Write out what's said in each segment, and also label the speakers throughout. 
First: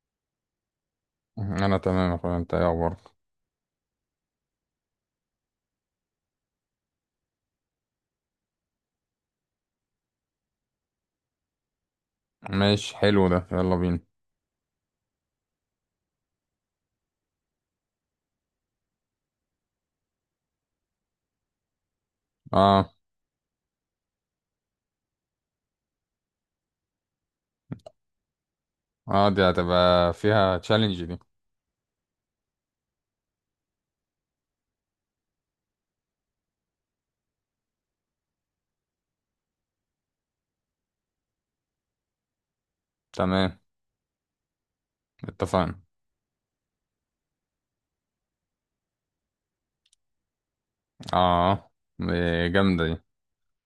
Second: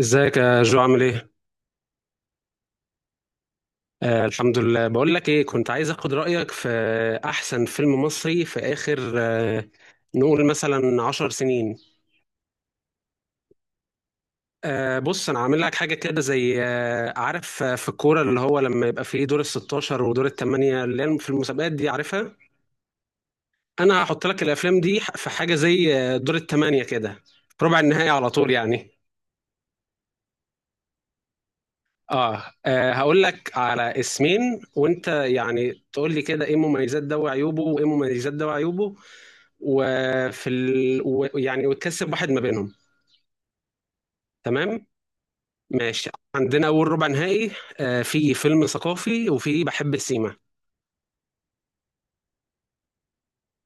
Speaker 1: ازيك يا جو، عامل ايه؟
Speaker 2: انا تمام يا اخويا، انت ايه اخبارك؟
Speaker 1: الحمد لله. بقول لك ايه، كنت عايز اخد رأيك في احسن فيلم مصري في اخر نقول مثلا 10 سنين.
Speaker 2: ماشي، حلو ده، يلا بينا.
Speaker 1: بص، انا عامل لك حاجة كده زي عارف في الكورة، اللي هو لما يبقى فيه دور ال 16 ودور الثمانية اللي هي في المسابقات دي، عارفها.
Speaker 2: اه.
Speaker 1: انا هحط لك الافلام دي في حاجة زي دور الثمانية كده، في ربع النهائي على طول يعني.
Speaker 2: اه، دي هتبقى فيها تشالنج دي.
Speaker 1: هقول لك على اسمين، وانت يعني تقول لي كده ايه مميزات ده وعيوبه، وايه مميزات ده وعيوبه. يعني وتكسب واحد ما بينهم.
Speaker 2: تمام،
Speaker 1: تمام.
Speaker 2: اتفقنا.
Speaker 1: ماشي. عندنا اول ربع نهائي، في فيلم ثقافي وفي بحب السيما.
Speaker 2: اه، دي جامدة دي.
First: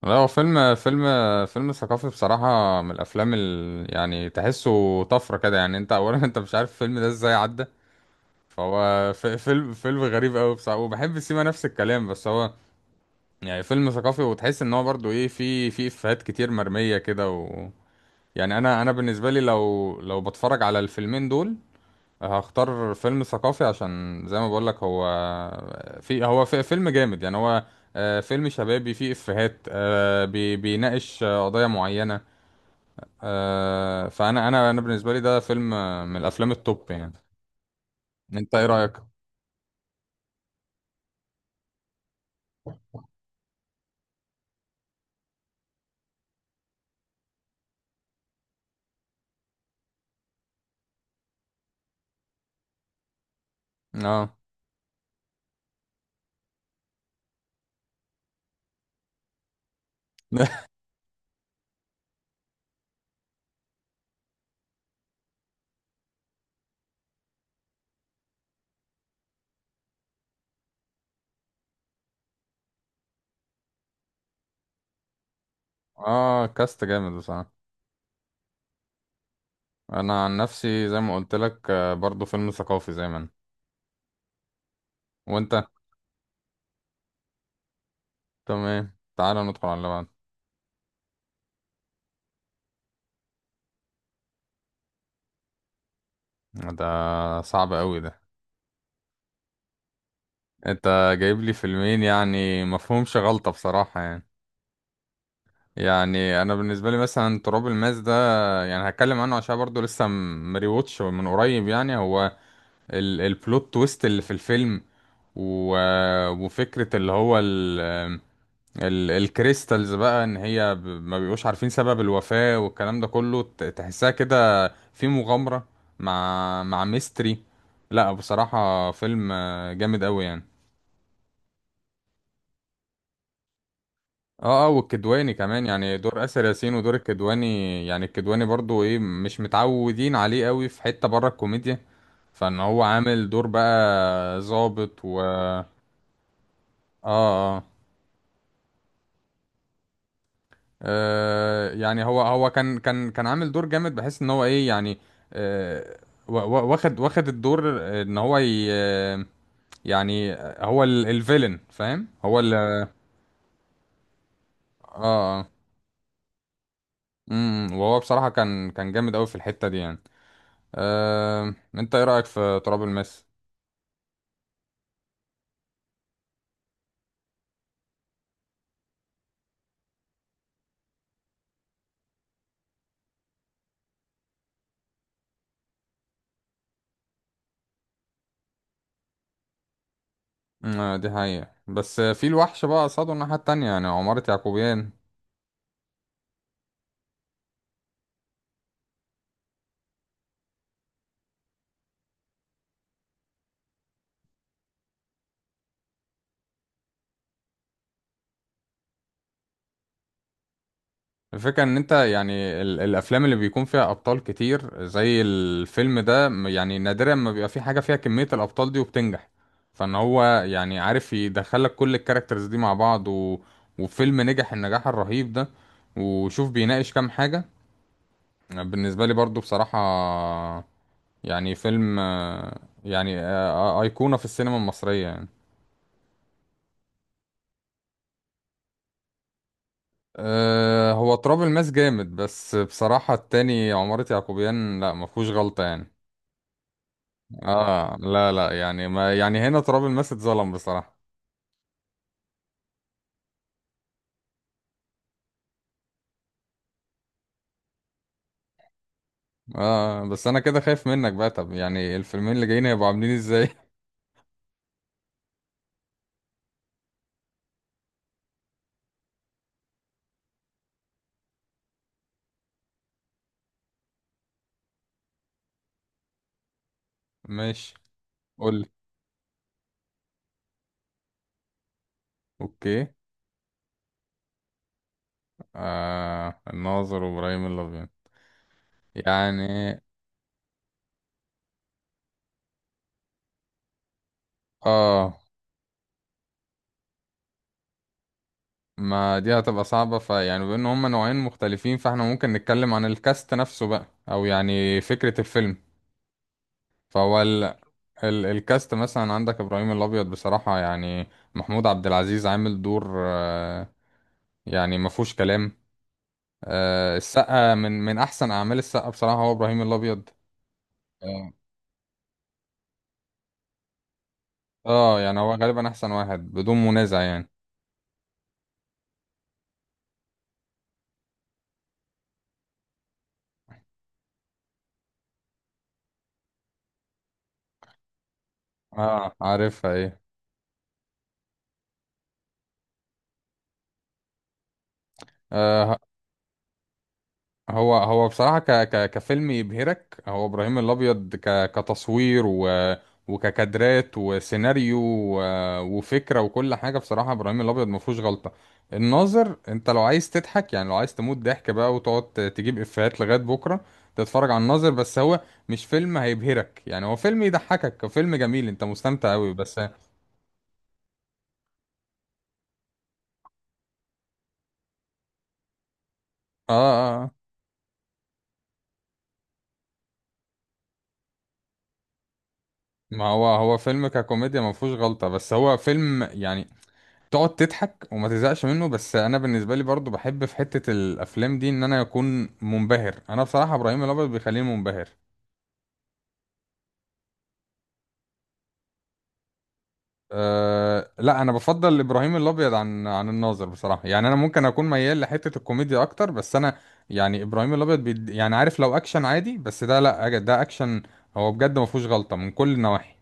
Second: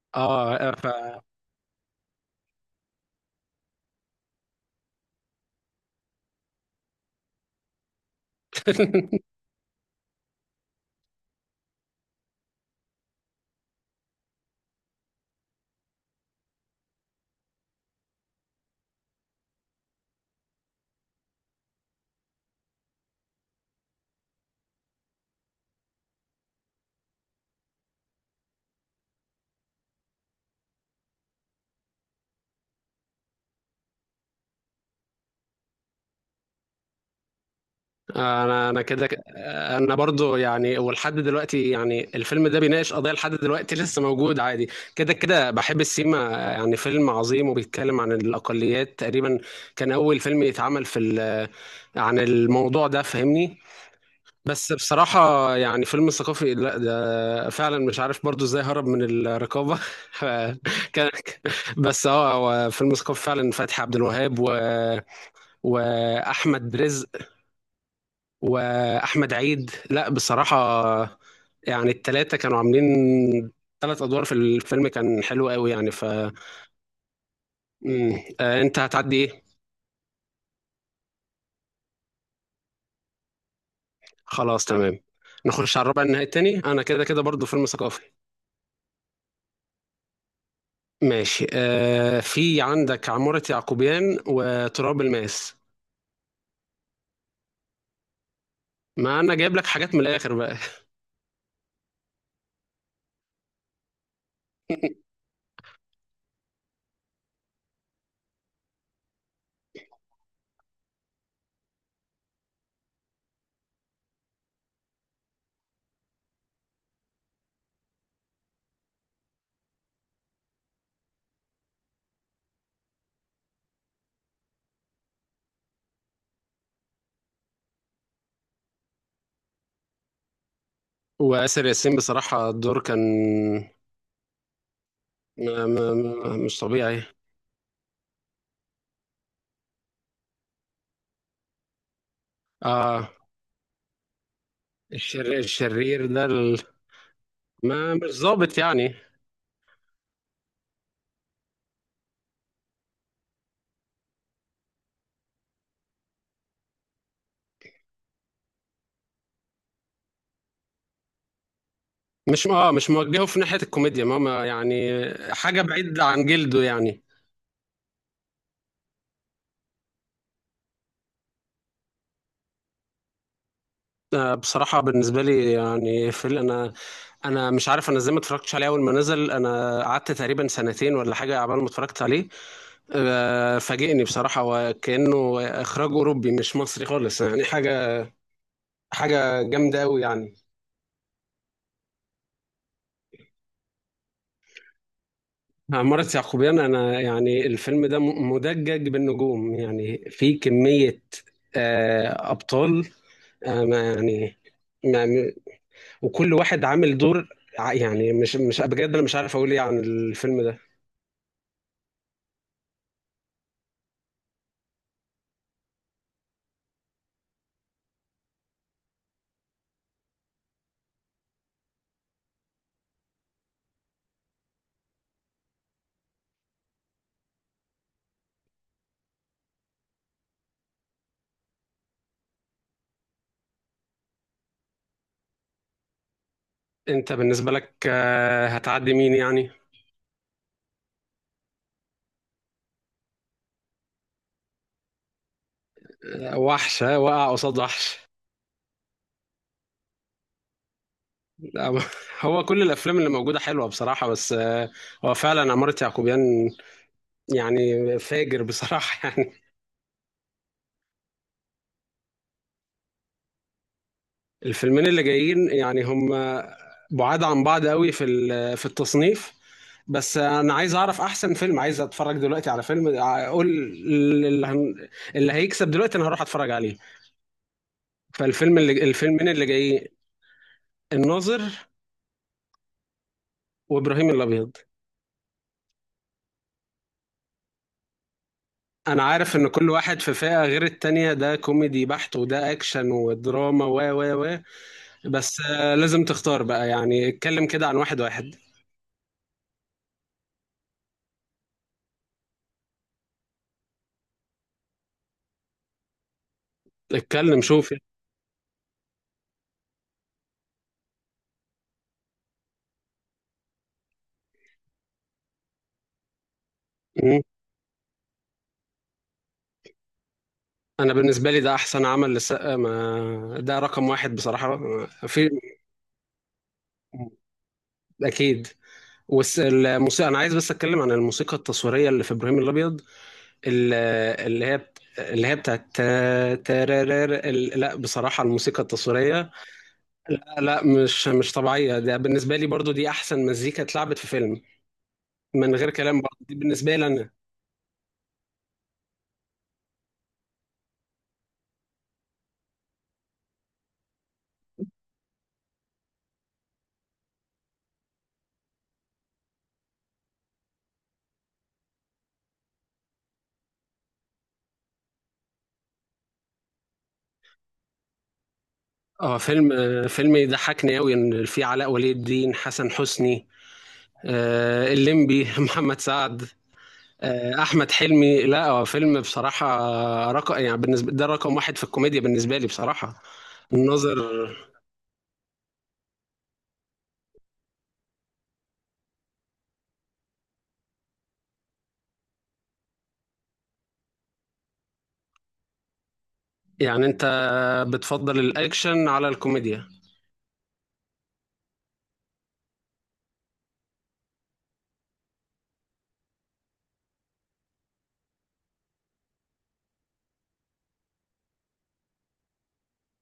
Speaker 2: لا، هو فيلم.
Speaker 1: اه،
Speaker 2: فيلم ثقافي بصراحة، من الافلام يعني تحسه طفرة كده، يعني انت اولا. انت مش عارف الفيلم ده ازاي عدى. فهو فيلم غريب قوي بصراحة، وبحب سيما نفس الكلام، بس هو يعني فيلم ثقافي. وتحس ان هو برضو ايه، في افيهات كتير مرمية كده. يعني انا بالنسبه لي، لو بتفرج على الفيلمين دول، هختار فيلم ثقافي، عشان زي ما بقول لك، هو في، هو في فيلم جامد يعني. هو فيلم شبابي فيه افيهات، بيناقش قضايا معينه. فانا انا بالنسبه لي ده فيلم، من الافلام التوب يعني. انت ايه
Speaker 1: انا
Speaker 2: رايك؟
Speaker 1: كده انا برضو يعني، ولحد دلوقتي يعني الفيلم ده بيناقش قضيه لحد دلوقتي لسه موجود عادي. كده كده بحب السيما يعني فيلم عظيم، وبيتكلم عن الاقليات تقريبا. كان اول فيلم يتعمل عن الموضوع ده، فاهمني؟
Speaker 2: اه.
Speaker 1: بس بصراحه يعني فيلم ثقافي، لا ده فعلا مش عارف برضو ازاي هرب من الرقابه. كان، بس اه هو فيلم ثقافي فعلا. فتحي عبد الوهاب واحمد رزق واحمد عيد، لا بصراحه يعني التلاتة كانوا عاملين 3 ادوار في الفيلم، كان حلو قوي يعني ف
Speaker 2: اه، كاست جامد بصراحه.
Speaker 1: مم. انت هتعدي ايه؟
Speaker 2: انا عن نفسي زي ما قلت لك، برضو فيلم ثقافي زي ما أنا.
Speaker 1: خلاص تمام.
Speaker 2: وانت؟
Speaker 1: نخش على الربع النهائي التاني، انا كده كده برضو فيلم ثقافي.
Speaker 2: تمام، تعالى ندخل على اللي بعد.
Speaker 1: ماشي، في عندك عمارة يعقوبيان وتراب الماس.
Speaker 2: ده صعب قوي ده.
Speaker 1: ما انا جايب لك حاجات من الاخر بقى.
Speaker 2: انت جايب لي فيلمين، يعني مفهومش غلطة بصراحة يعني. يعني انا بالنسبة لي مثلا تراب الماس ده، يعني هتكلم عنه عشان برضو لسه مريوتش من قريب. يعني هو ال البلوت تويست اللي في الفيلم، و وفكرة اللي هو ال الكريستالز بقى، ان هي ما بيبقوش عارفين سبب الوفاة والكلام ده كله. تحسها كده في مغامرة مع ميستري. لا بصراحة، فيلم جامد قوي يعني.
Speaker 1: وآسر ياسين بصراحة الدور كان
Speaker 2: اه، اه، والكدواني كمان.
Speaker 1: ما ما
Speaker 2: يعني دور
Speaker 1: ما
Speaker 2: اسر
Speaker 1: مش
Speaker 2: ياسين ودور
Speaker 1: طبيعي.
Speaker 2: الكدواني، يعني الكدواني برضو ايه، مش متعودين عليه قوي في حتة بره الكوميديا. فان هو
Speaker 1: اه،
Speaker 2: عامل دور بقى ظابط و
Speaker 1: الشرير
Speaker 2: اه.
Speaker 1: الشرير ده
Speaker 2: اه.
Speaker 1: ما مش ظابط يعني.
Speaker 2: يعني هو كان عامل دور جامد، بحيث ان هو ايه يعني. آه. واخد الدور، ان هو ي... يعني، هو الفيلن، فاهم. هو اه.
Speaker 1: مش موجهه في ناحية الكوميديا ماما يعني،
Speaker 2: اه.
Speaker 1: حاجة بعيد عن جلده يعني.
Speaker 2: وهو بصراحة كان جامد قوي في الحتة دي يعني. انت ايه رأيك في تراب الماس؟
Speaker 1: بصراحة بالنسبة لي يعني انا، انا مش عارف انا ازاي ما اتفرجتش عليه اول ما نزل، انا قعدت تقريبا سنتين ولا حاجة عبال ما اتفرجت عليه. فاجئني بصراحة، وكأنه اخراج اوروبي مش مصري خالص يعني، حاجة حاجة جامدة قوي يعني.
Speaker 2: أه، دي حقيقة، بس في الوحش بقى قصاده الناحية التانية، يعني عمارة يعقوبيان.
Speaker 1: عمارة يعقوبيان، انا يعني الفيلم ده مدجج بالنجوم، يعني في كمية ابطال ما يعني. وكل واحد عامل دور، يعني مش بجد، انا مش عارف اقول ايه عن الفيلم ده.
Speaker 2: الفكرة ان انت يعني، الافلام اللي بيكون فيها ابطال كتير زي الفيلم ده، يعني نادرا ما بيبقى في حاجة فيها كمية الابطال دي وبتنجح. فان هو يعني عارف يدخلك كل الكاركترز دي مع بعض، و... وفيلم نجح النجاح الرهيب ده. وشوف بيناقش كام حاجة. بالنسبة لي برضو بصراحة، يعني فيلم أيقونة في السينما المصرية يعني.
Speaker 1: انت بالنسبه لك هتعدي مين يعني؟
Speaker 2: هو تراب الماس جامد، بس بصراحة التاني عمارة يعقوبيان، لا ما فيهوش غلطة يعني.
Speaker 1: وحشه وقع قصاد
Speaker 2: اه،
Speaker 1: وحش.
Speaker 2: لا، لا، يعني، ما يعني، هنا تراب الماس اتظلم بصراحة.
Speaker 1: لا، هو كل الافلام اللي موجوده حلوه بصراحه، بس هو فعلا عمارة يعقوبيان يعني فاجر بصراحه يعني.
Speaker 2: اه بس انا كده خايف منك بقى. طب يعني الفيلمين اللي جايين هيبقوا عاملين ازاي؟
Speaker 1: الفيلمين اللي جايين يعني هم بعاد عن بعض قوي في التصنيف. بس انا عايز اعرف احسن فيلم، عايز اتفرج دلوقتي على فيلم اقول اللي هن- اللي هيكسب دلوقتي انا هروح اتفرج عليه.
Speaker 2: ماشي. قول
Speaker 1: فالفيلم
Speaker 2: لي.
Speaker 1: اللي الفيلمين اللي جايين: الناظر
Speaker 2: اوكي.
Speaker 1: وابراهيم الابيض.
Speaker 2: آه، الناظر وابراهيم الابيض.
Speaker 1: انا عارف ان كل
Speaker 2: يعني
Speaker 1: واحد في فئة غير التانية، ده كوميدي بحت وده اكشن ودراما و و و
Speaker 2: اه،
Speaker 1: بس لازم تختار بقى، يعني اتكلم كده عن واحد واحد.
Speaker 2: ما دي هتبقى صعبة، فيعني بما ان هما نوعين مختلفين، فاحنا ممكن نتكلم عن الكاست نفسه بقى، او يعني فكرة الفيلم. فهو
Speaker 1: اتكلم شوف يعني.
Speaker 2: الكاست مثلا، عندك ابراهيم الابيض بصراحة يعني، محمود عبد العزيز عامل دور، يعني ما فيهوش كلام.
Speaker 1: مم.
Speaker 2: السقا من احسن اعمال السقا بصراحة هو ابراهيم الابيض.
Speaker 1: انا بالنسبة
Speaker 2: اه.
Speaker 1: لي ده احسن عمل للسقا، ما ده رقم واحد بصراحة
Speaker 2: يعني
Speaker 1: في.
Speaker 2: هو غالبا احسن واحد بدون منازع يعني.
Speaker 1: اكيد. والموسيقى، انا عايز بس اتكلم عن الموسيقى التصويرية اللي في ابراهيم الابيض، ال- اللي هي بتاعت تا- تارارار ال- لا بصراحة الموسيقى
Speaker 2: اه،
Speaker 1: التصويرية،
Speaker 2: عارفها ايه؟
Speaker 1: لا مش طبيعية، ده بالنسبة لي برضو دي أحسن مزيكا اتلعبت في فيلم، من غير
Speaker 2: آه.
Speaker 1: كلام برضو دي بالنسبة لي أنا.
Speaker 2: هو بصراحة ك ك كفيلم يبهرك، هو إبراهيم الأبيض، كتصوير وككادرات وسيناريو و... وفكرة وكل حاجة. بصراحة إبراهيم الأبيض ما فيهوش غلطة. الناظر، أنت لو عايز تضحك، يعني لو عايز تموت ضحك بقى وتقعد تجيب إفيهات لغاية بكرة، تتفرج على الناظر. بس هو مش فيلم هيبهرك، يعني هو فيلم يضحكك، هو فيلم جميل، أنت مستمتع
Speaker 1: اه
Speaker 2: أوي
Speaker 1: فيلم
Speaker 2: بس اه.
Speaker 1: فيلم يضحكني أوي، إن في علاء ولي الدين، حسن حسني، الليمبي محمد سعد،
Speaker 2: اه. آه.
Speaker 1: أحمد حلمي. لا هو فيلم بصراحة رقم يعني بالنسبة ده رقم واحد في الكوميديا بالنسبة لي بصراحة،
Speaker 2: ما هو فيلم
Speaker 1: الناظر.
Speaker 2: ككوميديا ما فيهوش غلطة، بس هو فيلم يعني تقعد تضحك وما تزهقش منه. بس انا بالنسبه لي برضو بحب في حته الافلام دي ان انا اكون منبهر، انا بصراحه ابراهيم الابيض بيخليني منبهر.
Speaker 1: يعني انت بتفضل الاكشن على الكوميديا؟
Speaker 2: أه لا، انا بفضل ابراهيم الابيض عن الناظر بصراحه. يعني انا ممكن اكون ميال لحته الكوميديا اكتر، بس انا يعني ابراهيم الابيض يعني عارف، لو اكشن عادي بس ده، لا ده اكشن، هو بجد ما فيهوش غلطه من كل النواحي.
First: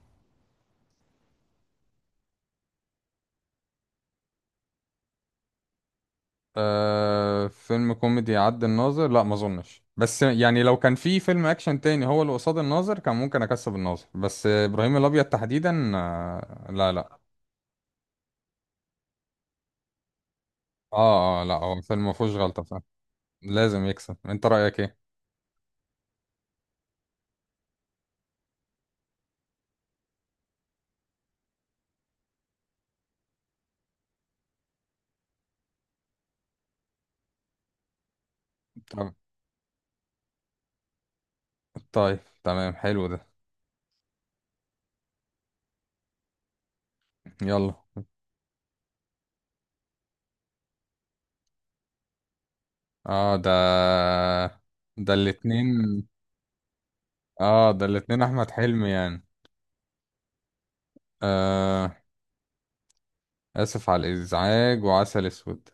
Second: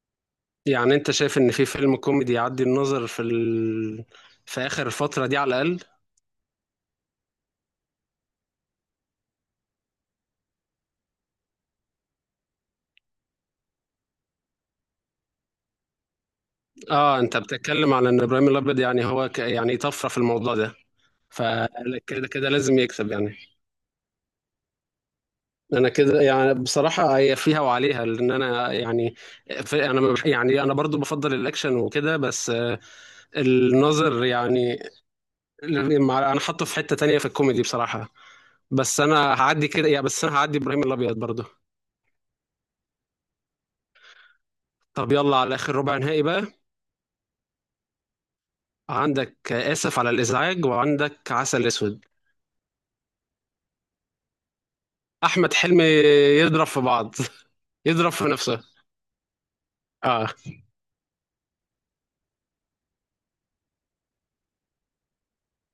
Speaker 1: يعني انت شايف ان في فيلم كوميدي يعدي النظر في اخر الفترة دي على الاقل؟
Speaker 2: آه، فيلم كوميدي عد الناظر، لا ما اظنش. بس يعني لو كان في فيلم اكشن تاني هو اللي قصاد الناظر، كان ممكن اكسب الناظر. بس ابراهيم الابيض تحديدا، آه لا، لا.
Speaker 1: اه، انت بتتكلم على ان ابراهيم الابيض يعني هو يعني طفرة في الموضوع ده.
Speaker 2: اه، اه، لا هو فيلم ما
Speaker 1: فكده
Speaker 2: فيهوش
Speaker 1: كده
Speaker 2: غلطة
Speaker 1: لازم
Speaker 2: فعلا.
Speaker 1: يكسب يعني.
Speaker 2: لازم يكسب. انت رأيك ايه؟
Speaker 1: انا كده يعني بصراحة هي فيها وعليها، لان انا يعني في... انا ما بح- يعني انا برضو بفضل الاكشن وكده، بس النظر يعني انا حاطه في حتة تانية في الكوميدي بصراحة. بس
Speaker 2: طب.
Speaker 1: انا هعدي كده يا بس انا هعدي ابراهيم الابيض برضه.
Speaker 2: طيب، تمام، حلو ده.
Speaker 1: طب يلا على اخر ربع نهائي بقى.
Speaker 2: يلا.
Speaker 1: عندك اسف على الازعاج، وعندك عسل اسود.
Speaker 2: اه، ده. ده
Speaker 1: احمد
Speaker 2: الاتنين.
Speaker 1: حلمي يضرب في بعض
Speaker 2: اه، ده
Speaker 1: يضرب
Speaker 2: الاتنين
Speaker 1: في
Speaker 2: احمد
Speaker 1: نفسه.
Speaker 2: حلمي يعني.
Speaker 1: اه،
Speaker 2: آه. اسف على الازعاج وعسل اسود.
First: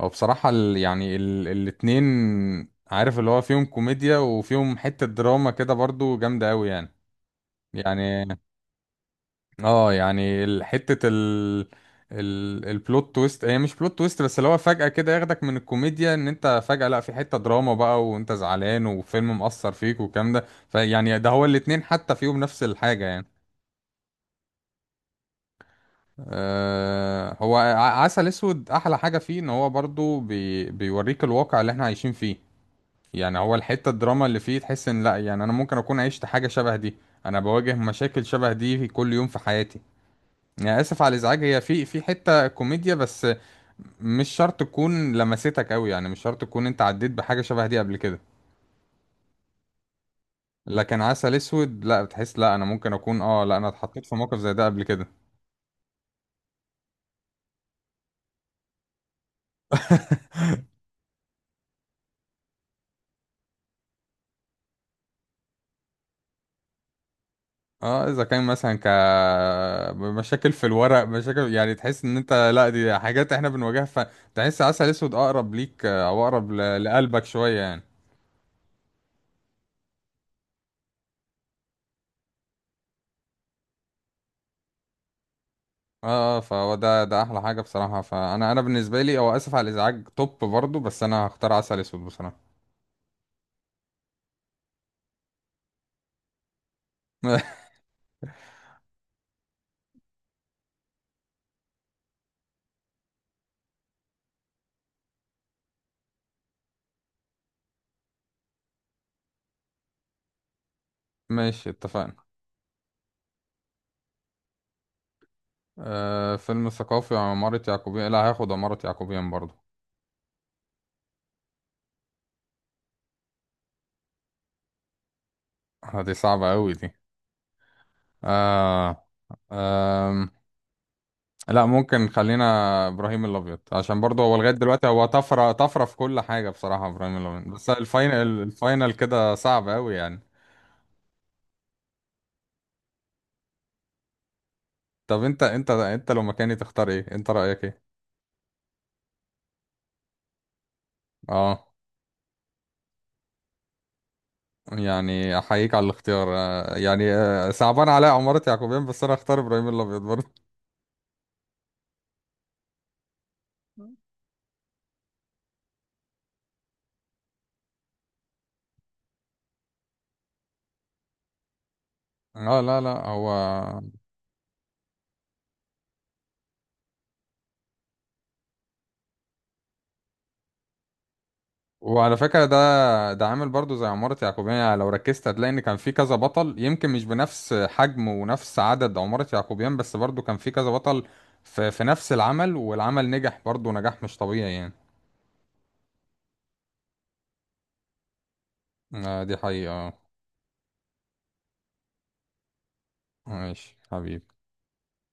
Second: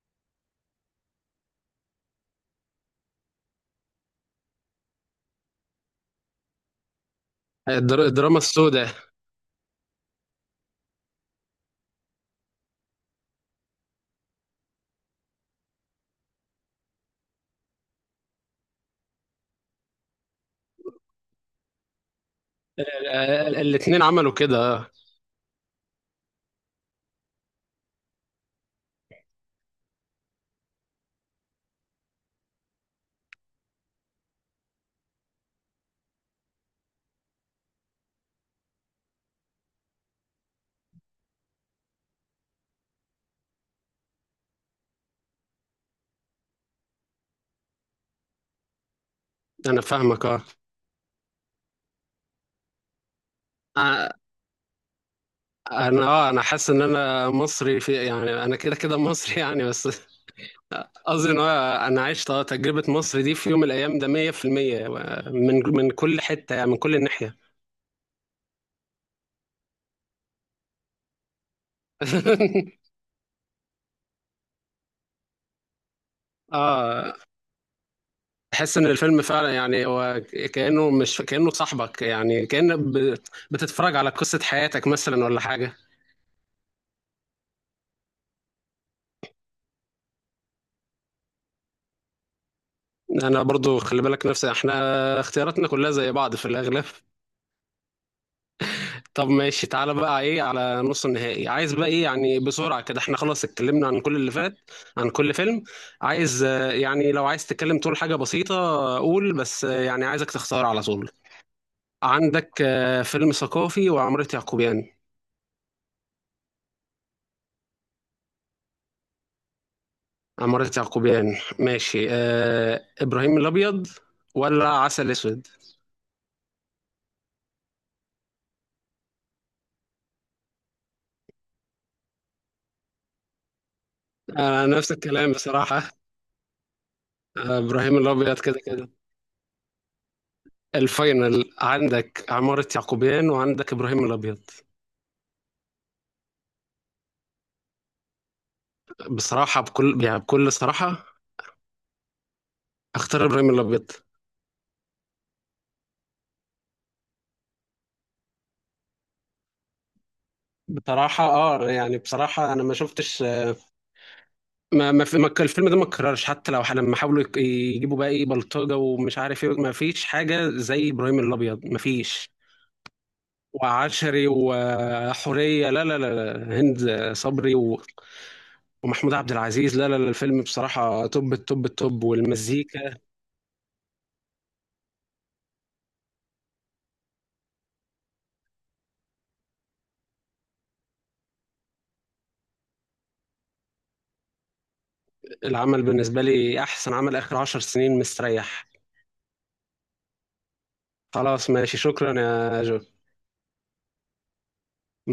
Speaker 2: هو بصراحة يعني الاتنين، عارف اللي هو فيهم كوميديا وفيهم حتة دراما كده برضو جامدة أوي يعني.
Speaker 1: الدراما
Speaker 2: يعني
Speaker 1: السوداء.
Speaker 2: اه، يعني البلوت تويست، هي مش بلوت تويست، بس اللي هو فجأة كده ياخدك من الكوميديا ان انت فجأة، لا في حتة دراما بقى، وانت زعلان وفيلم مأثر فيك والكلام ده. فيعني ده هو الاتنين حتى فيهم نفس الحاجة يعني.
Speaker 1: الاتنين عملوا كده
Speaker 2: آه، هو عسل اسود احلى حاجة فيه ان هو برضو بيوريك الواقع اللي احنا عايشين فيه. يعني هو الحتة الدراما اللي فيه، تحس ان لا يعني انا ممكن اكون عشت حاجة شبه دي، انا بواجه مشاكل شبه دي في كل يوم في حياتي. يعني اسف على الازعاج، هي في حتة كوميديا، بس مش شرط تكون لمستك قوي، يعني مش شرط تكون انت عديت بحاجة شبه دي قبل كده.
Speaker 1: انا فاهمك اه.
Speaker 2: لكن عسل اسود، لا بتحس، لا انا ممكن اكون، اه لا انا اتحطيت
Speaker 1: آه،
Speaker 2: في موقف زي ده قبل كده.
Speaker 1: انا اه انا حاسس ان انا مصري في يعني انا كده كده مصري يعني، بس قصدي ان هو انا عشت تجربة مصر دي في يوم من الايام ده 100%، من من كل حتة يعني من كل ناحية.
Speaker 2: اه اذا كان مثلا، مشاكل في الورق، مشاكل يعني، تحس ان انت لا، دي حاجات احنا بنواجهها. فتحس عسل اسود اقرب ليك، او اقرب
Speaker 1: اه،
Speaker 2: لقلبك شوية يعني.
Speaker 1: تحس ان الفيلم فعلا يعني هو كانه مش كانه صاحبك يعني، كان بتتفرج على قصه حياتك مثلا ولا حاجه.
Speaker 2: اه، اه، فهو ده احلى حاجه بصراحه. فانا بالنسبه لي، او اسف على الازعاج توب برضو، بس انا هختار عسل اسود بصراحه.
Speaker 1: انا برضو خلي بالك، نفسي احنا اختياراتنا كلها زي بعض في الاغلب. طب ماشي، تعالى بقى ايه على نص النهائي. عايز بقى ايه يعني، بسرعه كده، احنا خلاص اتكلمنا عن كل اللي فات، عن كل فيلم. عايز يعني لو عايز تتكلم تقول حاجه بسيطه، قول، بس يعني عايزك تختار على طول.
Speaker 2: ماشي، اتفقنا.
Speaker 1: عندك فيلم ثقافي وعمارة يعقوبيان.
Speaker 2: آه، فيلم ثقافي عمارة يعقوبيان، لا هاخد عمارة يعقوبيان برضو.
Speaker 1: عمارة يعقوبيان ماشي. إبراهيم الأبيض ولا عسل أسود؟
Speaker 2: آه، دي صعبة أوي دي. آه. آم، لا ممكن خلينا إبراهيم الأبيض، عشان برضو هو لغاية دلوقتي
Speaker 1: نفس
Speaker 2: هو
Speaker 1: الكلام
Speaker 2: طفرة طفرة
Speaker 1: بصراحة،
Speaker 2: في كل حاجة، بصراحة إبراهيم الأبيض، بس
Speaker 1: إبراهيم
Speaker 2: الفاينل،
Speaker 1: الأبيض كده كده.
Speaker 2: الفاينل كده صعب أوي يعني.
Speaker 1: الفاينل، عندك عمارة يعقوبيان وعندك إبراهيم الأبيض.
Speaker 2: طب أنت لو مكاني تختار إيه؟ أنت رأيك إيه؟
Speaker 1: بصراحة بكل يعني بكل صراحة
Speaker 2: اه.
Speaker 1: أختار إبراهيم الأبيض.
Speaker 2: يعني احييك على الاختيار، صعبان عليا عمارة يعقوبيان، بس انا اختار ابراهيم الابيض برضه.
Speaker 1: بصراحة اه يعني بصراحة انا ما شفتش ما ما, في ما كان الفيلم ده ما اتكررش، حتى لو لما حاولوا يجيبوا بقى ايه بلطجة ومش عارف ايه، ما فيش حاجة زي ابراهيم الابيض، ما فيش.
Speaker 2: اه، لا، لا. هو
Speaker 1: وعشري وحورية، لا لا لا لا، هند صبري ومحمود عبد العزيز، لا لا لا، الفيلم بصراحة توب التوب التوب،
Speaker 2: وعلى فكرة
Speaker 1: والمزيكا.
Speaker 2: ده عامل برضه زي عمارة يعقوبيان. يعني لو ركزت هتلاقي ان كان في كذا بطل، يمكن مش بنفس حجم ونفس عدد عمارة يعقوبيان، بس برضه كان في كذا بطل في, نفس العمل. والعمل نجح برضه نجاح مش طبيعي يعني.
Speaker 1: العمل بالنسبة لي أحسن عمل آخر 10 سنين مستريح.
Speaker 2: آه، دي حقيقة آه.
Speaker 1: خلاص ماشي، شكرا يا جو.
Speaker 2: ماشي حبيبي.